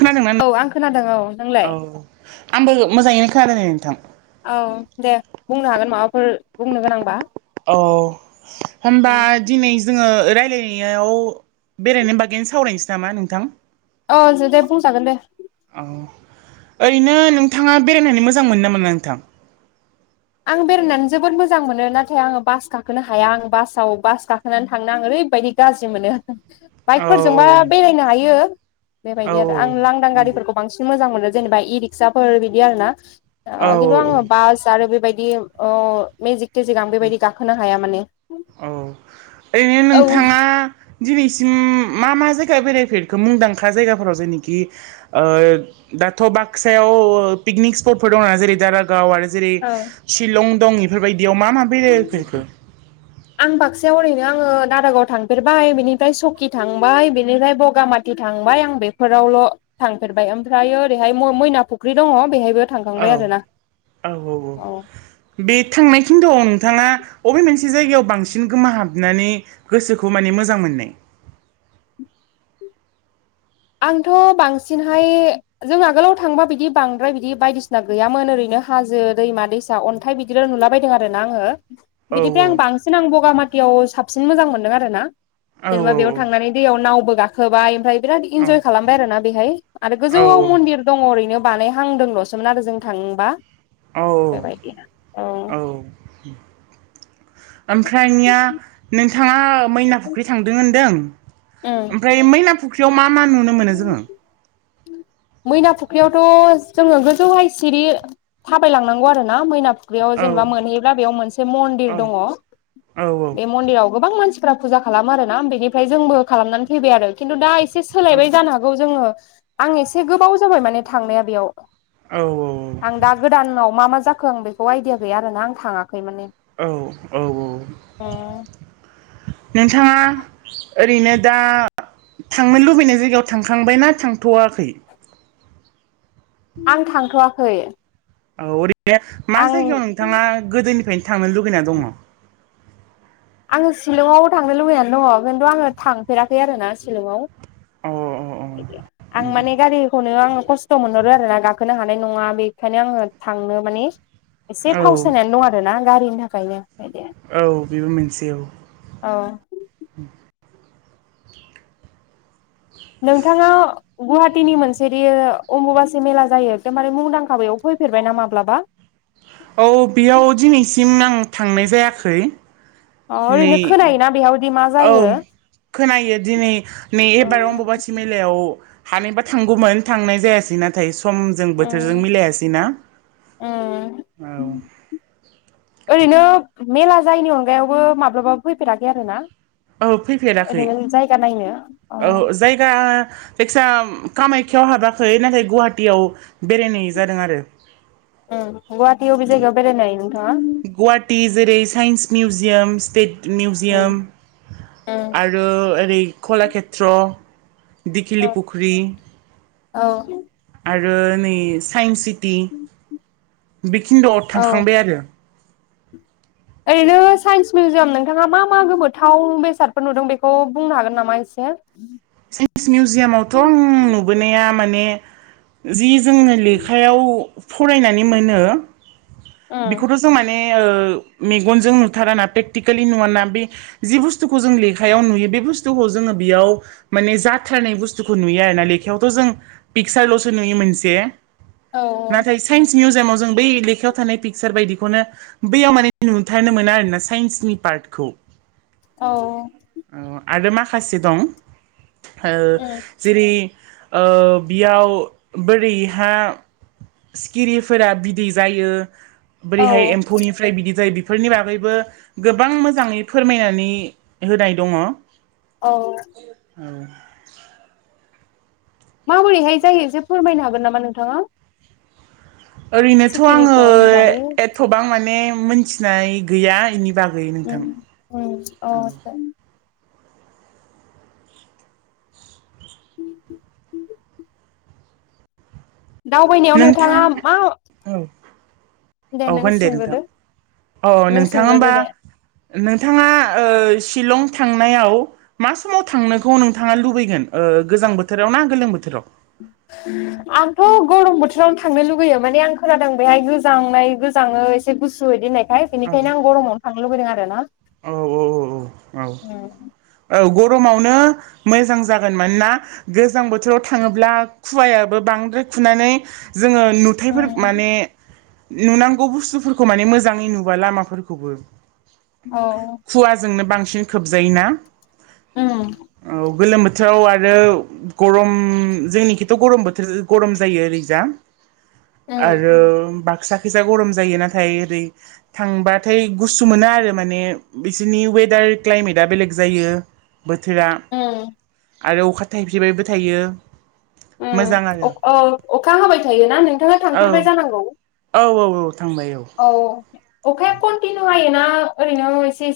खोनादोंना औ नों आं खोनादों औ नोंलाय औ आंबो मोजाङैनो खोनादों दे नोंथां औ दे बुंनो हागोन माबाफोर बुंनो गोनांबा अ होनबा दिनै जोङो रायज्लायनायाव बेरायनाय बागैनो सावरायनोसै नामा नोंथां? ओ जदे बुंजागोन दे औ ओरैनो नोंथाङा बेरायनानै मोजां मोनो ना मोना नोंथां? आं बेरायनानै जोबोद मोजां मोनो नाथाय आङो बास गाखोनो हाया आं बासाव बास गाखोनानै थांनो ओरै ओरैबायदि गाज्रि मोनो। औ बाइकफोरजोंबा बेरायनो हायो औ बेबायदि आरो आं लांदां गारिफोरखौ बांसिन मोजां मोनो। जेनेबा इ रिक्साफोर बिदि आरोना औ किन्तु आङो बास आरो बे बे ओ मेजिक थेजिक आं औ बेबायदि गाखोनो हाया माने औ ओरैनो औ नोंथाङा दिनैसिम मा मा जायगायाव बेराय फोरखो मुंदांखा जायगाफोराव जेनेखि ओ दाथ बाक्सायाव पिकनिक स्पट फोर दं जेरै दारागाव आरो जेरै औ शिलं दं इफोरबायदि मा मा बेरायफेरखो आं बाक्सायाव ओरैनो आङो दारागाव थांफेरबाय बिनिफ्राय सकि थांबाय बेनिफ्राय बगामाटि थांबाय आं बेफोरावल थांफेरबाय ओमफ्रायायो ओरैहायो मैना फुख्रि दङ बेहायबो औ थांखांबाय आरोना औ औ औ बे थांनाय खिनथआव नोंथाङा अबे मोनसे जायगायाव बांसिन गोमोहाबनानै गोसोखौ माने मोजां मोननाय? उ आंथ' बांसिनहाय जों आगोलाव थांबा बिदि बांद्राय बिदि बायदिसिना गैयामोन ओरैनो हाजो दैमा दैसा अन्थाइ बिदिल' नुलाबायदों आरो ना आङो औ बिनिफ्राय आं बांसिन आं बगामाथियाव साबसिन मोजां मोनदों आरो ना औ जेनेबा बेयाव थांनानै दैयाव नावबो गाखोबाय ओमफ्राय औ इनजय खालामबाय आरो ना बेहाय आरो औ गोजौआव मन्दिर दङ ओरैनो बानाय हांदोंल'सोमोन आरो जों थांबा औ औ ओमफ्रायनिया नोंथाङा मैना फुख्रि थांदों होनदों उम ओमफ्राय मैना फुख्रियाव मा मा नुनो मोनो जोङो? उ मैना फुख्रियावथ' जोङो गोजौहाय सिरि थाबायलांनांगौ आरो ना मैना फुख्रियाव औ जेनेबा मोनहैयोब्ला बेयाव मोनसे मन्दिर औ दङ औ बे मन्दिराव गोबां मानसि फोरा फुजा खालाम आरोना बेनिफ्राय जोंबो खालामनानै फैबाय आरो खिन्थु दा एसे सोलायबाय जानो हागौ जोङो आं एसे गोबाव जाबाय माने थांनाया बेयाव आं दा गोदानाव मा मा जा जाखो आं बेखौ आइडिया गैया आरोना आं थाङाख औ औ औ उम नोंथाङा ओरैनो दा थांनो लुबैनाय जायगायाव थांखांबायना थांथ'वाखै? आं थांथ'वाखै औ ओरैनो मा आं जायगायाव नोंथाङा गोदोनिफ्रायनो थांनो लुगैना दङ। आङो शिलंआव थांनो लुबैनानै दङ खिन्थु आङो थांफेराखै आरोना शिलंआव अ आं माने गारिखौनो आङो खस्थ' मोनहरो आरोना गाखोनो हान नङा बेनिखायनो आङो थांनो माने एसे अ औ फावसायनानै दं आरोना गारिनि थाखायनो इदि औ बेबो मोनसे औ औ नोंथाङा गुवाहाटीनि मोनसेदि अमबुबासि मेला जायो एकदमबारे मुंदांखा बेायाव फै फैफेरबाय ना माब्लाबा? औ बेयाव दिनैसिम आं थांनाय जायाखै । अ ओरैनो खोनायोना बेयाव औ खोनायो दिनै नै ओ एबार अम्बुबासि मेलायाव हानायबा थांगौमोन थांनाय जायासै नाथाय समजों बोथोरजों उम मिलायासै ना उम । औ ओरैनो मेला जायैनि अनगायावबो माब्लाबाबो फैफेराखै आरो ना? औ फैफेराखै ओरैनो जायगा नायनो अ औ जायगा जायखि जाया कामाख्याव हाबाखै नाथाय गुवाहाटीयाव बेरायनाय जादों आरो । गुवाहाटि बबे जायगायाव बेरायनाय नों? गुवाहाटी जेरै science museum, state um museum उम आरो ओरै कलाक्षेत्र दिखिलि औ फुख्रि औ आरो नै साइन्सि‌ थि बेखिनद'आव औ थांखांबाय आरो । ओरैनो साइन्स मिउजियाम नोंथाङा मा मा गोबथाव बेसादफोर नुदों बेखौ बुंनो हागोन नामा एसे? साइन्स मिउजियामावथ' आं नुबोनाया माने जि जोंनो लेखायाव फरायनानै मोनो उम बेखौथ' जों माने ओ मेगनजों नुथाराना प्रेकटिकेलि नुवाना बे जि बुस्थुखौ जों लेखायाव नुयो बे बुसथुखौ जोङो बेयाव माने जाथारनाय बुस्थुखौ नुयो आरो ना लेखायावथ' जों पिकसारल'सो नुयो मोनसे औ नाथाय साइन्स मिउजियामाव जों बै लेखायाव थानाय पिकसार बायदिखौनो बैयाव माने नुथारनो मोना आरोना साइन्सनि पार्ट खौ औ औ आरो माखासे दं ओ उम जेरै ओ बेयाव बोरैहा सिखिरिफोरा बिदै जायो, बोरैहाय औ एम्फौनिफ्राय बिदै जायो बे फोरनि बागैबो गोबां मोजाङै फोरमायनानै होनाय दङ । औ औ माबोरैहाय जायो एसे फोरमायनो हागोन नामा नोंथाङा? ओरैनोथ' आङो सिखिरिखौनि बागै एथ'बां माने मोनथिनाय गैया एनि बागै । उम उम औ [inaudible] दावबायनायाव नोंथां नोंथाङा मा औ दे औ नों होनदे नोंथां सोंग्रोदो । औ नों नोंथां सोंग्रोदो होमबा दे नोंथाङा ओ चिलं थांनायाव मा समाव थांनोखौ नोंथाङा लुबैगोन? ओ गोजां बोथोराव ना गोलोम बोथोराव? आंथ' गरम बोथोरावनो थांनो लुुबैयो माने आं खोनादों बेहाय गोजांनाय गोजाङो एसे गुसु इदि होननायखाय बेनिखायनो आं गरमावनो थांनो लुुबैदों आरो ना । औ औ औ औ औ औ ग गरमावनो मोजां जागोन मानोना गोजां बोथोराव थाङोब्ला खुवायाबो बांद्राय खुनानै जोङो नुथायाइफोर माने उम नुनांगौ बुस्थुफोरखौ माने मोजाङै नुवा लामाफोरखौबो औ खुवाजोंनो बांसिन खोबजायोना उम औ गोलोम बोथ बोथोराव आरो गरम जोंनिखैथ' गरम बोथोर गरम जायो ओरैजा । उम आरो बाख सा खैजा गरम जायो नाथाय ओरै थांबाथाय गुसु मोनो आरो माने बिसोरनि वेदार कइमेट बेलेक जायो बोथोरा उम आरो अखा थाइफ्रिबायबो थायो मोजां आरो ओम ओ अखा होबाय थायोना नोंथाङा औ थांफेरबाय जानांगौ औ औ औ थांबाय औ अखाया कन्टिनिउ हायोना ओरै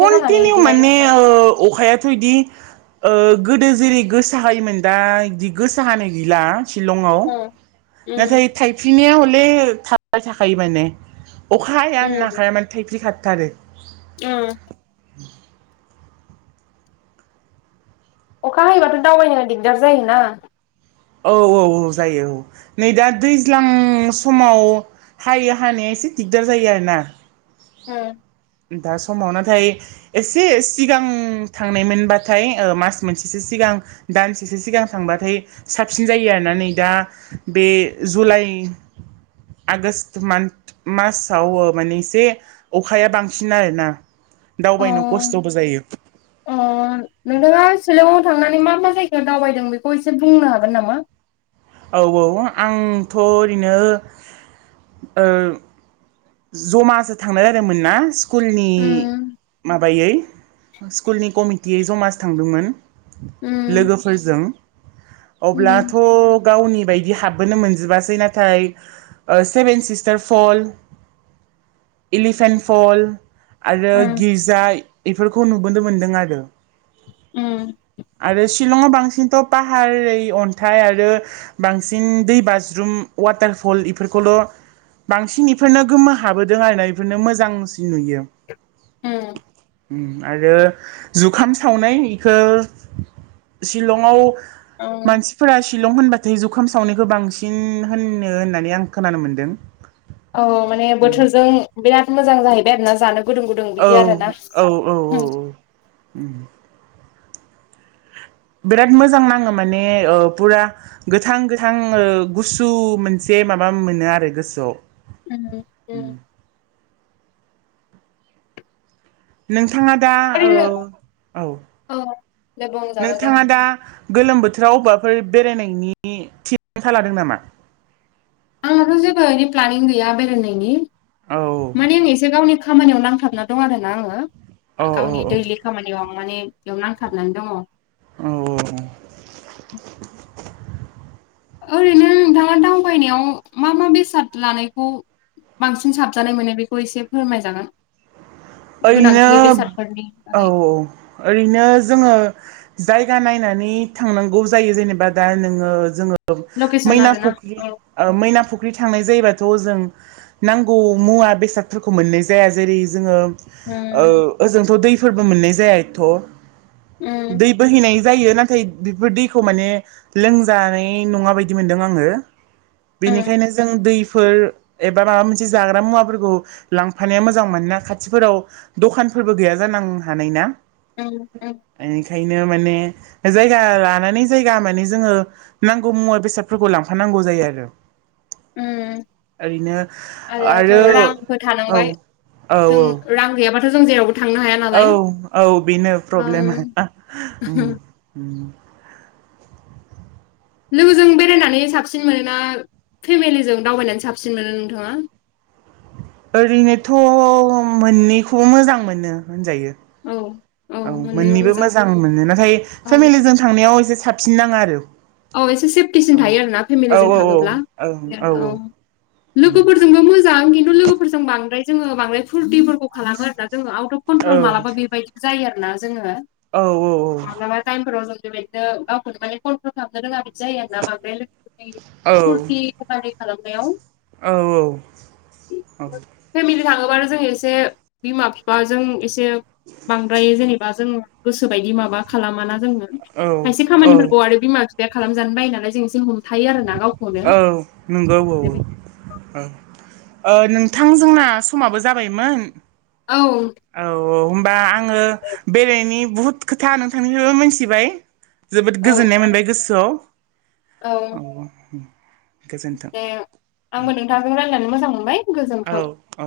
कन्टिनिउ माने अखायाथ' इदि ओ गोदो जेरै गोसा हायोमोन दा बिदि गोसा हानाय गैला शिलंआव उम नाथाय थायफ्रिनाया हले थाबाय थाखायो माने अख हाया होननो उम हाखाया माने थायफ्रि खारथारो औ अखा हायोबाथ' दावबायनो दिग्दार जायोना औ औ औ जायो औ नै दा दैज्लां समाव हायो हानाया एसे दिगदार जायो आरोना ओ दा समाव नाथाय एसे सिगां थांनायमोनबाथाय मास मोनसेसो सिगां सिगां दानसेसो सिगां थांबाथाय साबसिन जायो आरोना नै दा बे जुलाइ आगष्ट मान्थ मासाव माने एसे अखाया बांसिन आरोना अ दावबायनो खस्थ'बो जायो अ नोंथाङा सिलंआव थांनानै मा मा जायगा दावबायदों बेखौ एसे बुंनो हागोन नामा औ औ आंथ' ओरैनो ओ जमासो थांनो जादोंमोन ना स्कुलनि उम माबायै स्कुलनि कमिटियै जमासो थांदोंमोन उम लोगोफोरजों उम अब्लाथ' गावनि बायदि हाबबोनो मोनजोबासै नाथाय seven sister fall elephant fall आरो उम गिर्जा बेफोरखौ नुबोनो मोन्दों आरो उ आरो शिलंआव बांसिनथ' पाहार अन्थाइ आरो बांसिन दै बाज्रुम वाटार फल बेफोरखौल' बांसिन इफोरनो गोमा हाबोदों आरनायफोरनो मोजांसिन नुयो ह आरो जुखाम सावनाय बेखौ सिलंआव उम मानसिफोरा शिलं होनब नाथाय जुखाम सावनायखौ बांसिन होननो होननानै आं खोनानो मोनदों। औ माने बोथोरजों बिराद मोजां जाहैबाय आरोना जानो गुदुं गुदुं औ बिदि आरो ना औ औ बिराद मोजां नाङो माने फुरा गोथां गोथां गुसु मोनसे बे माबा मोनो आरो गोसोआव उ नोंथाङा दा औ ओरैनो औ औ दे बुंजागोन दे नोंथाङा दा गोलोम बोथोराव बबेबाफोर बेरायनायनि थिथा लादों नामा? आंनाथ' जेबो एै प्लनिं गैया बेरायनायनि औ माने आं एसे गावनि खामानियाव नांथाबना दं आर ना औ आङो औ गावनि दैलि खामानियाव माने बेयाव नांथारनानै दङ। औ ओरैनो नोंथाङा दावबायनायाव मा मा बेसाद लानायखौ बांसिन साबजानाय मोनो बेखौ एसे फोरमायजागोन? ओरैनो गोनांथि बेसादफोरनि औ औ बागै ओरैनो जोङो जायगा नायनानै थांनांगौ जायो जेनेबा दा नोङो जोङो लकेसन मैना आरोना फुख्रि औ ओ मैना फुख्रि थांनाय जायोबाथ' जों नांगौ मुवा बेसादफोरखौ मोननाय जाया। जेरै जोङो औ उम ओजोंथ' दैफोरबो मोननाय जाया एथ' उम दै बोहैनाय जायो नाथाय बेफोर दैखौ माने लोंजानाय नङा बायदि मोनदों आङो। उम बेनिखायनो जों दै फोर एबा माबा मोनसे जाग्रा मुवाफोरखौ लांफानाया मोजां मानोना खाथिफोराव दखानफोरबो गैया जानां हानाय ना। औ औ। ओंखायनो माने जायगा लानानै जायगा माने जोङो नांगौ मुवा बेसादफोरखौ लांफानां नांगौ जायो आरो। उम ओरैनो आरोथ' आरो रांबो औ थानांबाय औ जों रां गैयाबा थ' जों जेरावबो थांनो हाया औ नालाय औ बेनो प्रब्लेमा। रां उम उम। लोगोजों बेरायनानै साबसिन मोनोना फेमेलिजों दावबायनानै साबसिन मोनो नोंथाङा? ओरैनोथ' मोननैखौबो मोजां मोनो होनजायो। औ औ मोननैबो मोजां मोनो नाथाय औ फेमेलिजों थांनायाव एसे साबसिन नाङो आरो। औ एसे सेफटिसिन औ थायो आरोना फेमेलिजों थाङोब्ला [unintelligible] औ। लोगोफोरजोंबो मोजां खिन्थु लोगोफोरजों बांद्राय जोङो बांद्राय फुरटिफोरखौ खालामो आरोना जोङो आउट अफ कन्ट्रल मालाबा बेबायदिबो जायो आरो ना जोङो। मालाबा टाइमफोराव जों बेबायदिनो गावखौनो [unintelligible] [unintelligible] रोङा बिदि जायो आरो ना मा बे लोगोफोर फुरथि खालामनायाव। औ औ औ। फेमिलि थाङोबानो जों एसे बिमा बिफाजों एसे बांद्राय जेनेबा जों गोसो बायदि माबा खालामाना जोङो खायसे औ खामानिफोरखौ आरो बे खालामजानो बायो नालाय जों एसे हमथायो आरो ना। औ नंगौ औ औ औ। ओ नोंथां जोंना समाबो जाबायमोन। औ औ औ होमबा आङो बेरायनि बुहुद खोथा नोंथांनिफ्रायबो मोनथिबाय। जोबोद औ गोजोननाय मोनबाय गोसोआव औ। गोजोन्थों दे आंबो नोंथांजों रायलायनानै मोजां मोन औ औ